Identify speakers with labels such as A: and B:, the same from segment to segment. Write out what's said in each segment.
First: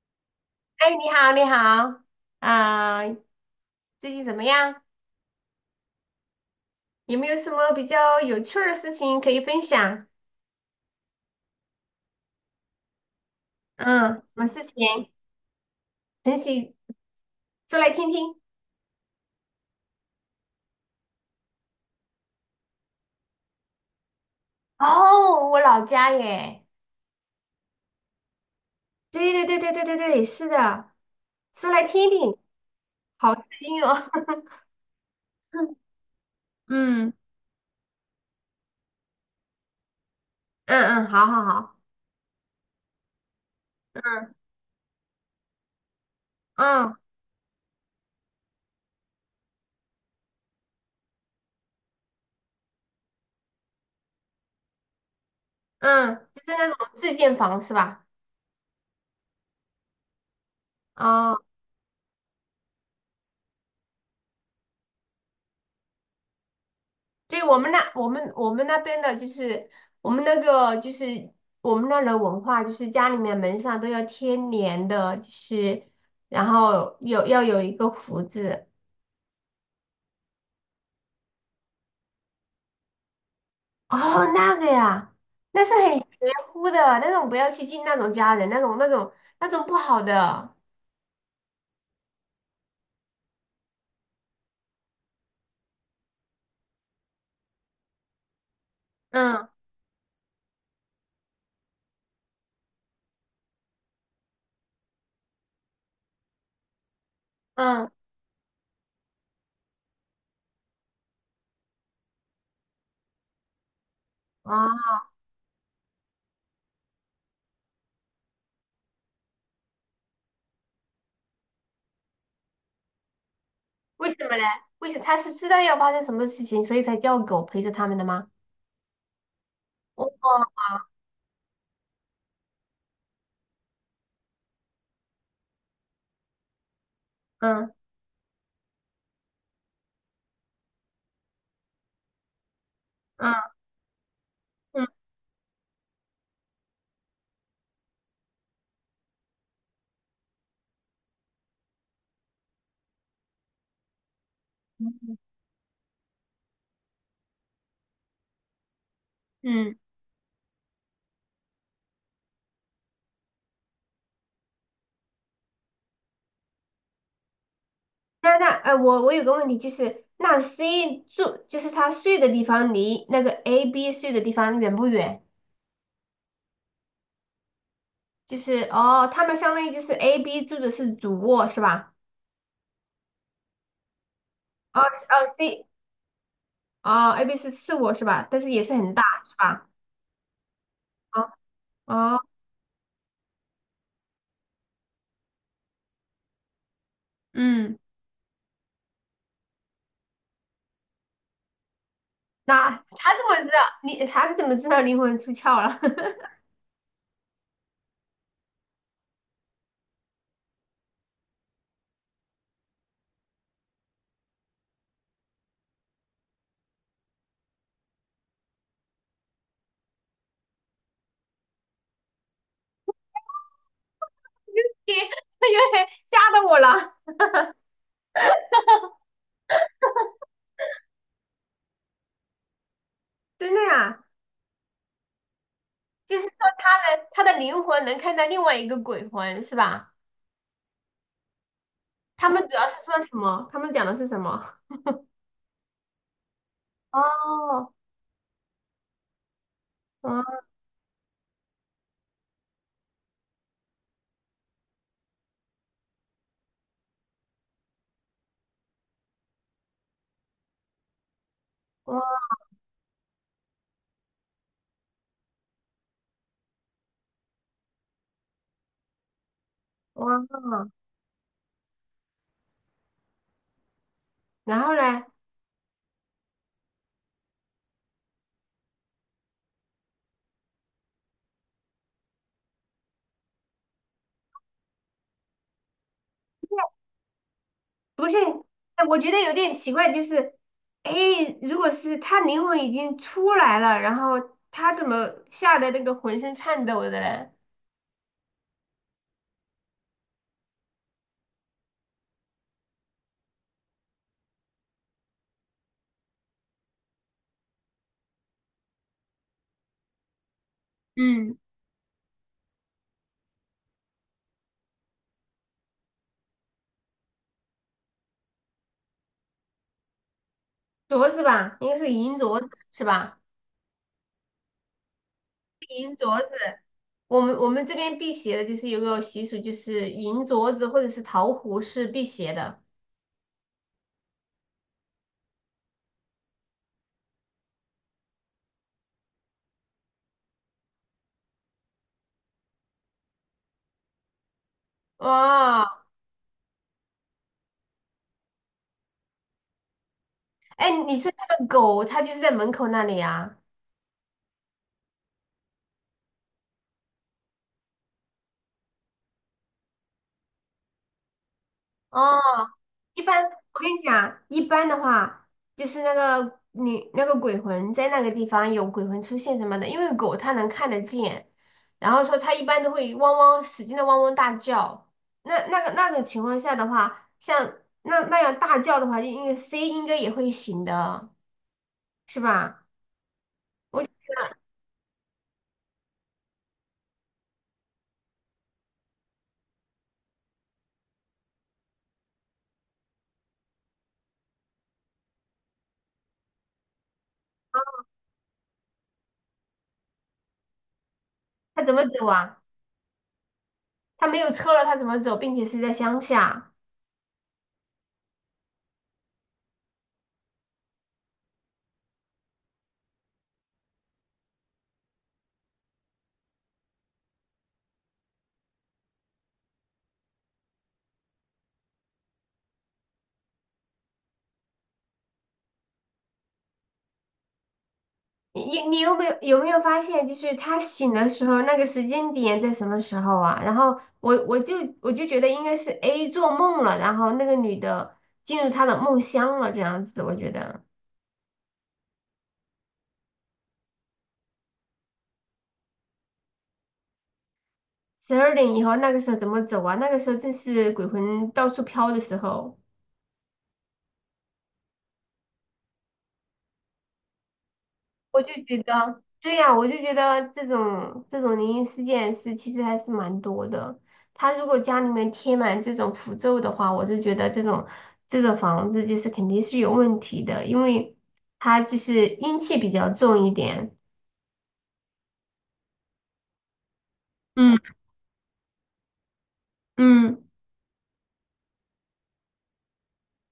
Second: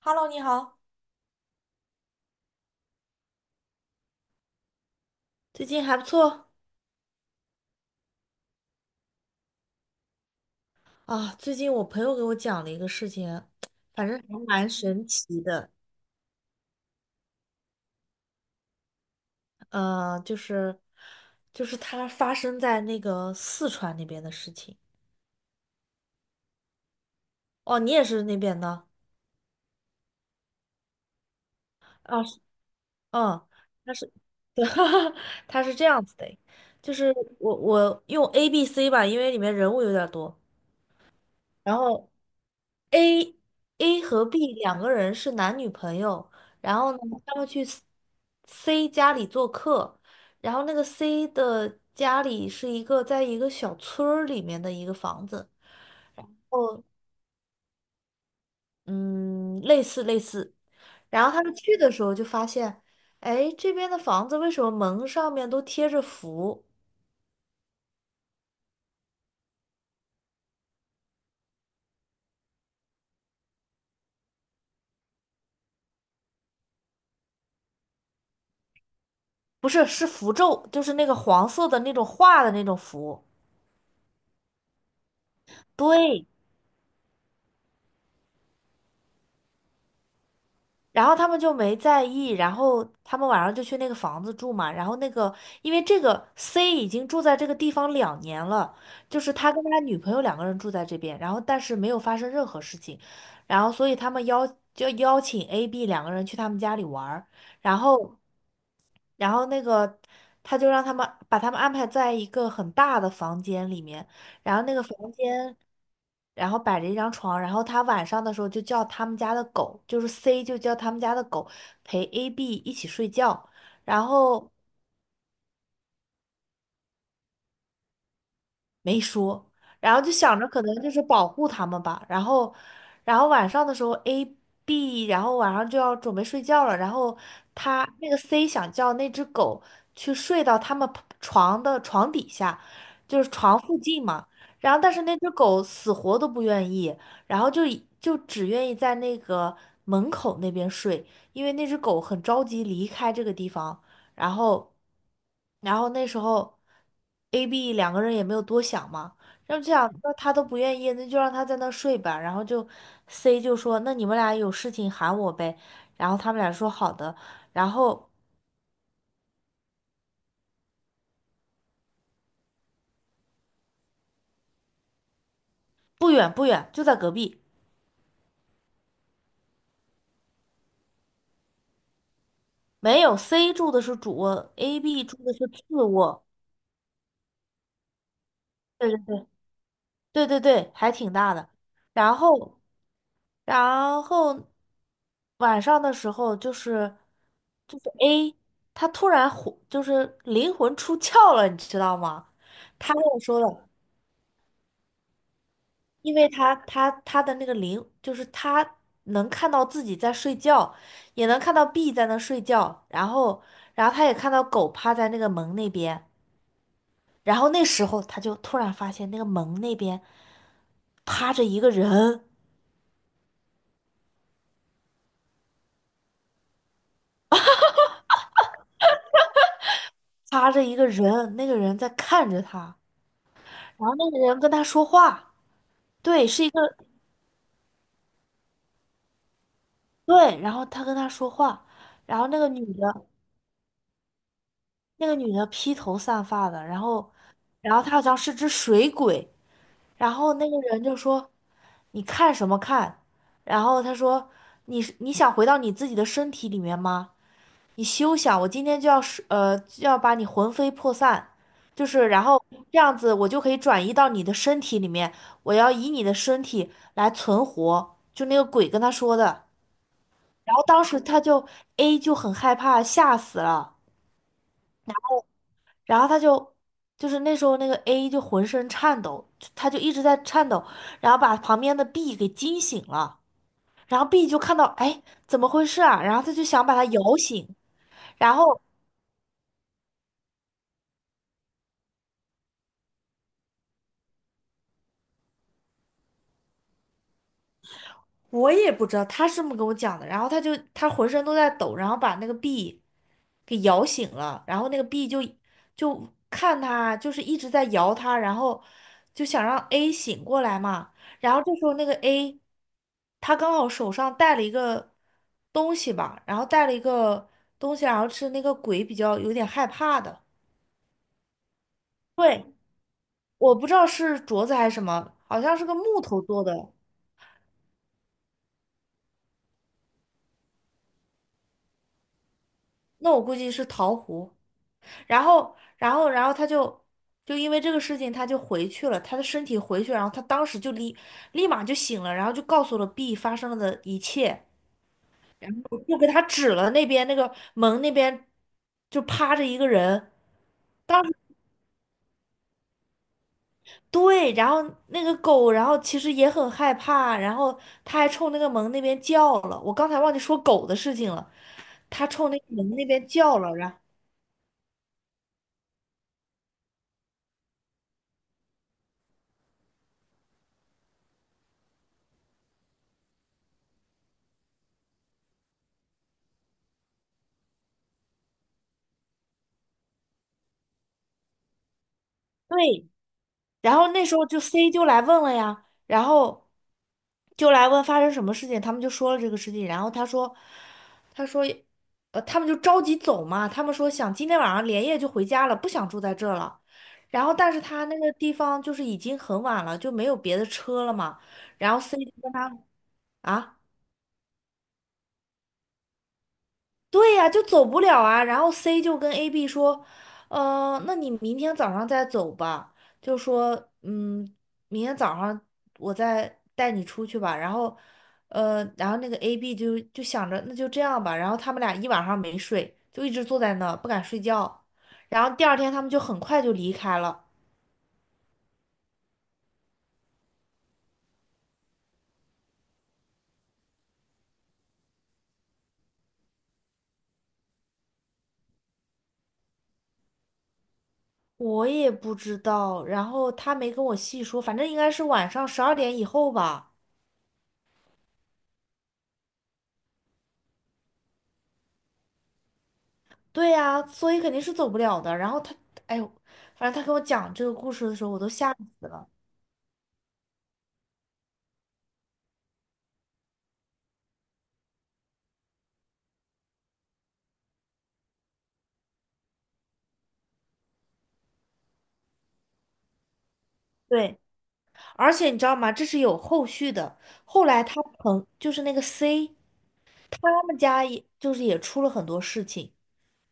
A: Hello，你好，
B: 哎，你好，你好，啊，最近怎么样？
A: 最近还不错
B: 有没有什么比较有趣儿的事情可以分享？
A: 啊。最近我朋友给我讲了一个事情，反
B: 嗯，
A: 正
B: 什
A: 还
B: 么事
A: 蛮神
B: 情？
A: 奇的。
B: 晨曦，说来听听。
A: 呃，就是就是它发生在那个四川那边的事情。
B: 哦，我老家耶。
A: 哦，你也是那边的
B: 对对对对对对对，是的，说来听
A: 啊？
B: 听，
A: 是。
B: 好
A: 嗯，
B: 刺
A: 他
B: 哦。
A: 是，对，他是 这样子的，就
B: 嗯
A: 是我用 A、B、C 吧，因为里面人物有点多。
B: 嗯嗯，好好好，
A: 然后 A A 和
B: 嗯
A: B 两个人是男女朋友，然后
B: 嗯
A: 呢，他们去 C 家里做客，然后那个 C 的家里是在一个小村儿里面的一个房子。
B: 嗯，就是那
A: 哦，
B: 种自建房是吧？
A: 嗯，类似类似。然后
B: 哦。
A: 他们去的时候就发现，哎，这边的房子为什么门上面都贴着符？
B: 对，我们那个就是我们那儿的文化，就是家里面门上都要贴年的，就是然后要有一个福字。
A: 不是，是符咒，就是那个黄色的那种画的那种符。
B: 哦，那个呀，那是很邪
A: 对，
B: 乎的，那种不要去进那种家人，那种不好的。
A: 然后他们就没在意，然后他们晚上就去那个房子住嘛。然后那个，因为这个 C 已经住在这个地方2年了，就是
B: 嗯
A: 他跟他女朋友两个人住在这边，然后但是没有发生任何事情，然后所以他们邀就邀请 A、B 两个人去他们家里玩儿。然
B: 嗯，
A: 后然后那个他就让他们把他们安排在一个很大的房间里面，然后那个
B: 啊，
A: 房间，然后摆着一张床，然后他晚上的时候就叫他们家的狗，就是 C 就叫他们家的狗陪 AB 一起睡觉，然
B: 为什么嘞？
A: 后。
B: 他是知道要发生什么事情，所以才叫狗陪着他们的吗？
A: 没说，然后
B: 哦，
A: 就想着可能就是保护他们吧。然后然后晚上的时候 然后晚上就要准备睡觉了，然后
B: 嗯
A: 那个 C 想叫那只狗去睡到他们 床的床底下，就是
B: 嗯
A: 床附近嘛。然后
B: 嗯
A: 但是那只狗死活都不愿意，然后就只愿意在那个门口那边睡，因为那只狗很着急离开这个地方。然后，
B: 嗯。
A: 然后那时候，A、B 两个人也没有多想嘛，然后就
B: 嗯，
A: 想，那他都不愿意，那就让他在那睡吧。然后C 就说，那你们俩有事情喊我呗。然后他们俩说好的。然后
B: 那哎，我有个问题，就是那 C 住，就是他睡的地方离那个 A、B 睡的地方远不远？
A: 不远不远，就在隔壁。
B: 就是哦，他们相当于就是 A、B 住的是主卧是吧？
A: 没有，C 住的是主卧，A、
B: 哦
A: B
B: 是
A: 住
B: 哦，
A: 的是 次卧。
B: A、B 是次卧是吧？但是也是
A: 对
B: 很
A: 对
B: 大
A: 对。
B: 是吧？
A: 对对对，还挺
B: 哦
A: 大的。然
B: 哦，
A: 后，然后晚上的时候就是
B: 嗯，
A: 就是 A，他突然就是灵魂出窍了，你知道吗？
B: 那
A: 他跟
B: 他
A: 我
B: 怎么
A: 说
B: 知道？
A: 了，
B: 你他怎么知道灵魂出窍了？
A: 因 为他的那个灵就是他能看到自己在睡觉，也能看到 B 在那睡觉，然后他也看到狗趴在那个门那边，然后那时候他就突然发现那个门那边趴着一个人。
B: 因为因为吓到我了。
A: 趴着一个人，那个人在看着他，
B: 真的
A: 然后
B: 呀，
A: 那个人跟他说话。
B: 就是
A: 对，
B: 说
A: 是一个
B: 他的灵魂能看到另外一个鬼魂是吧？
A: 对，然后他跟他说话。然后
B: 他们主要是说什么？他们讲的是什么？
A: 那个女的，披头散发的，然后，
B: 哦，
A: 然后她好像是只水鬼，然后
B: 哇
A: 那个人就说：“你看什么看？”然后他说：你想回到你自己的身体里面吗？你休想！我今天就要把你魂飞魄散，就是然
B: 哇
A: 后这样子，我就可以转移到你的身体里面，我要以你的身体来存活。”就那个鬼跟他说的。然后
B: 哇！
A: 当时A 就很害怕，吓死了，
B: 然后呢？
A: 然后就是那时候那个 A 就浑身颤抖，他就一直在颤抖，然后把旁边的 B 给惊醒了，然后 B 就看到哎怎么回事啊，然后他就想把他摇醒。
B: 不是，
A: 然后
B: 哎，我觉得有点奇怪，就是，哎，如果是他灵魂已经出来了，然后他怎么吓得那个浑身颤抖的嘞？
A: 我也不知道他是这么跟我讲的，然后他浑身都在抖，然后把那个 B 给摇醒了，然后那个 B 就看他，就是一直在摇他，然后就想让 A 醒过来嘛。然
B: 嗯，
A: 后这时候那个 A 他刚好手上带了一个东西吧，然后带了一个东西，然后是那个鬼比较有点害怕的。
B: 镯子吧，应该是银镯
A: 对，
B: 子是吧？
A: 我不知道是镯子还是什么，好像是个
B: 银
A: 木
B: 镯
A: 头
B: 子，
A: 做的。
B: 我们这边辟邪的，就是有个习俗，就是银镯子或者是桃核是辟邪的。
A: 那我估计是桃核。然后，然后，然后就因为这个事情，他就回去了，他的身体回去，然后他当时就立马就醒了，然后就告诉了 B 发生了的一切，然
B: 哇，
A: 后就给他指了那边那个门那边就趴着一个人。
B: 哎，你说那个狗，它就是在门口那里啊？
A: 对，然后那个狗，然后其实也很害怕，然后他还冲那个门那边叫了，我刚才忘记说狗的事情了，他
B: 哦，
A: 冲那个门那
B: 一
A: 边
B: 般
A: 叫了，
B: 我
A: 然
B: 跟
A: 后
B: 你讲，一般的话，就是那个你那个鬼魂在那个地方有鬼魂出现什么的，因为狗它能看得见，然后说它一般都会汪汪使劲的汪汪大叫。那个那种情况下的话，像那样大叫的话，就应该 C 应该也会醒的，是吧？
A: 对。然后那
B: 我
A: 时候就 C 就来问了呀，然后就来问发生什么事情，他们就说了这个事情，然后他说，他说，他们就着急走嘛，他们说想今天晚上连夜就回家了，不想住在这儿了。然后，但是他那个地方就是已经很晚了，就没有别的车了嘛。
B: 它怎
A: 然后
B: 么
A: C
B: 走
A: 就跟
B: 啊？
A: 他啊。
B: 它没有车了，它怎么走？并且是在乡下。
A: 对呀，就走不了啊。然后 C 就跟 AB 说，那你明天早上再走吧。就说，明天早上我再带你出去吧。然后，然后那个 AB 就想着那就这样吧。然后他们俩一晚上没睡，就一直坐在那儿不敢睡觉。然后第二天他们就很快就离开了。
B: 你有没有发现，就是他醒的时候那个时间点在什么时候啊？然后我就觉得应该是 A 做梦了，然后那个女的进入他的梦乡了，这样子我觉得
A: 我也不知道，然后他没跟我细说，反正应该是晚上12点以后吧。
B: 12点以后那个时候怎么走啊？那个时候正是鬼魂到处飘的时候。
A: 对呀、所以肯定是走不了的。然后他，哎呦，反正他跟我讲这个故事的时候，我
B: 我
A: 都
B: 就
A: 吓
B: 觉
A: 死
B: 得，
A: 了。
B: 对呀，我就觉得这种灵异事件是其实还是蛮多的。他如果家里面贴满这种符咒的话，我就觉得这种房子就是肯定是有问题的，因为它就是阴气比较重一点。
A: 对，而且你知道吗？这是有后续的。后来
B: 嗯
A: 就是那个 C，
B: 嗯，
A: 他们家也就是也出了很多事情，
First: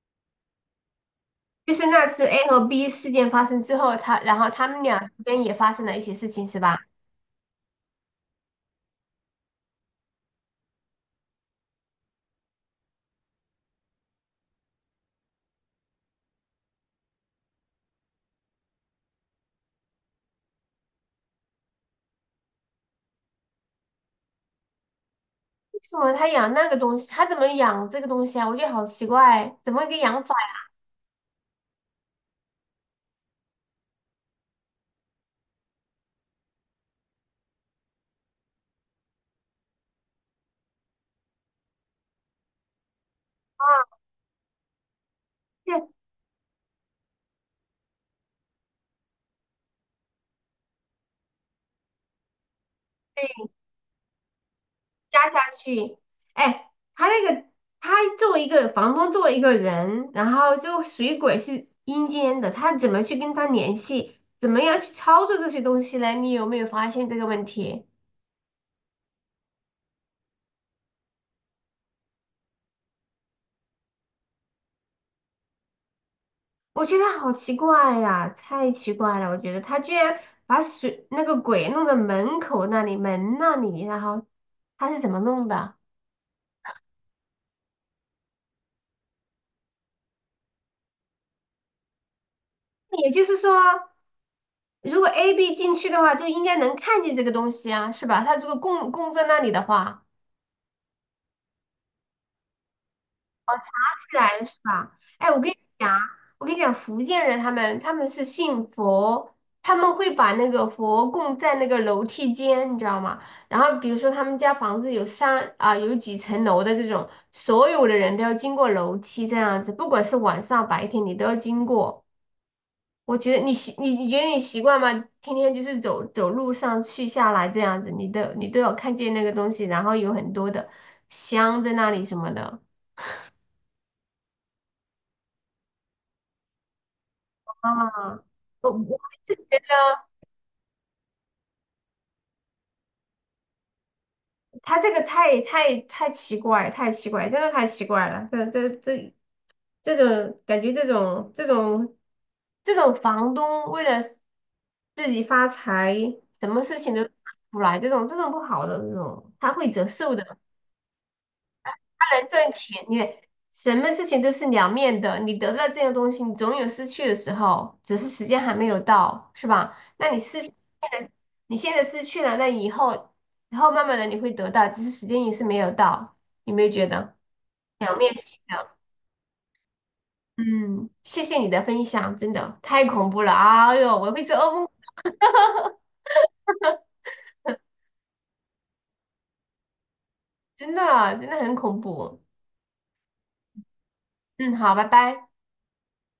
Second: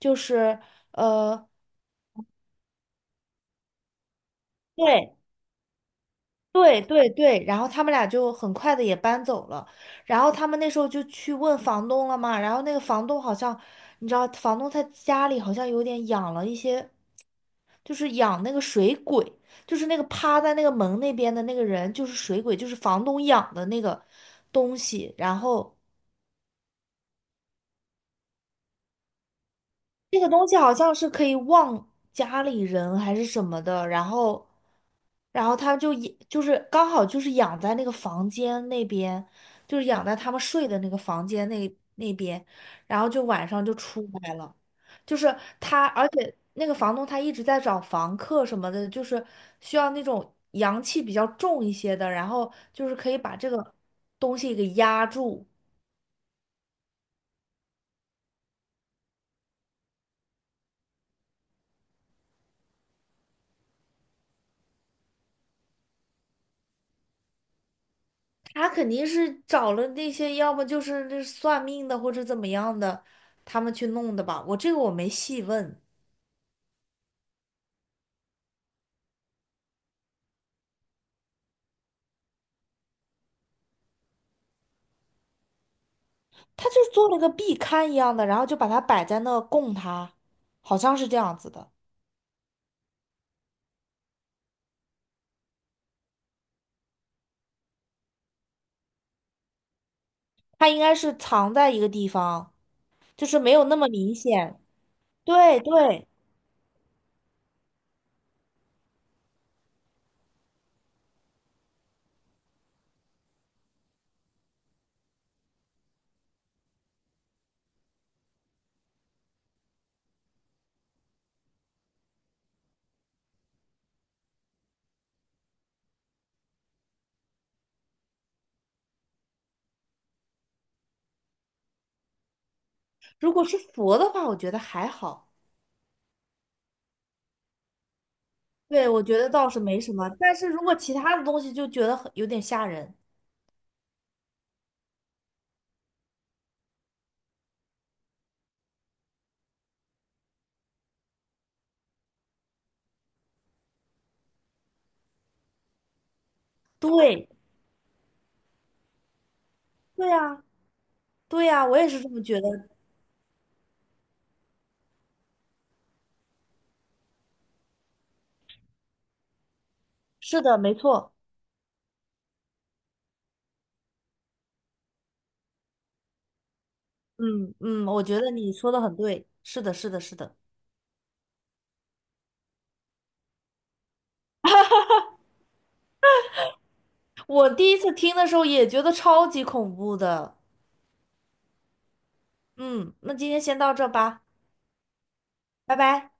A: 就是呃，
B: 就是那次 A 和 B 事件发生之后，他然后他们俩
A: 对，
B: 之间也发生了一些事情，是吧？
A: 对对对，然后他们俩就很快的也搬走了，然后他们那时候就去问房东了嘛，然后那个房东好像，你知道，房东他家里好像有点养了一些，就是养那个水鬼，就是那个趴在那个门那边的那个人，就是水鬼，就是房东养的那个东西，然后。
B: 为什么他养那个东西？他怎么养这个东西啊？我觉得好奇怪，怎么一个
A: 这
B: 养
A: 个
B: 法？
A: 东西好像是可以忘家里人还是什么的。然后他就也就是刚好就是养在那个房间那边，就是养在他们睡的那个房间那边，然后就晚上就出来了，就是他，而且那个房东他一直在找房客什么的，就是需要那种阳气比较重一些的，然后就是可以把
B: 对。
A: 这个东西给压
B: 压下
A: 住。
B: 去。哎，他那个他作为一个房东，作为一个人，然后就水鬼是阴间的，他怎么去跟他联系？怎么样去操作这些东西呢？你有没有发现这个问题？
A: 他肯定是找了那些，要么就是那算命的，或者怎么样的，他们去弄的吧。我这个我没细问，
B: 我觉得好奇怪呀，太奇怪了！我觉得他居然把那个鬼弄到门口那里、门那里，然后他是怎么弄的？
A: 他就做了个壁龛一样的，然后就把它摆在那供他，好像是这样子的。
B: 也就是说，如果 A、B 进去的话，就应该能看见这个东西啊，是吧？他如果供供在那里的话。
A: 他应该是藏在一个地方，就是没有那么明
B: 自然是
A: 显。
B: 吧？哎，我跟你
A: 对
B: 讲啊，
A: 对，
B: 我跟你讲，福建人他们是信佛，他们会把那个佛供在那个楼梯间，你知道吗？然后比如说他们家房子有三啊，有几层楼的这种，所有的人都要经过楼梯这样子，不管是晚上白天你都要经过。我觉得你觉得你习惯吗？天天就是走走路上去下来这样子，你都有看见那个东西，然后有很多的香在那里什么的。
A: 如果是佛的话，我觉得还好。
B: 啊，我
A: 对，我觉得
B: 是
A: 倒
B: 觉
A: 是没什
B: 得。
A: 么，但是如果其他的东西，就觉得很有点吓人。
B: 他这个太太太奇怪，太奇怪，真的太奇怪了。这种感觉，这种房东为了自己发财，什么事情都干
A: 对，
B: 不出来，这种不好的这种，他会折
A: 对
B: 寿的。
A: 呀，对呀，我也是这么觉
B: 赚
A: 得。
B: 钱，你看什么事情都是两面的，你得到这个东西，你总有失去的时候，只是时间还没有到，是吧？那你
A: 是
B: 失去
A: 的，没
B: 现在
A: 错。
B: 你现在失去了，那以后，以后慢慢的你会得到，只是时间也是没有到，有没有觉得
A: 嗯嗯，
B: 两
A: 我
B: 面
A: 觉得
B: 性
A: 你
B: 的？
A: 说的很对，是的，是的，是的。
B: 嗯，谢谢你的分享，真的太恐怖了，哎呦，我会做噩梦，
A: 我第一次听的时候也觉得超级恐怖的。
B: 真的真的很恐怖。
A: 嗯，那今天先到这吧，
B: 嗯，好，拜拜。
A: 拜拜。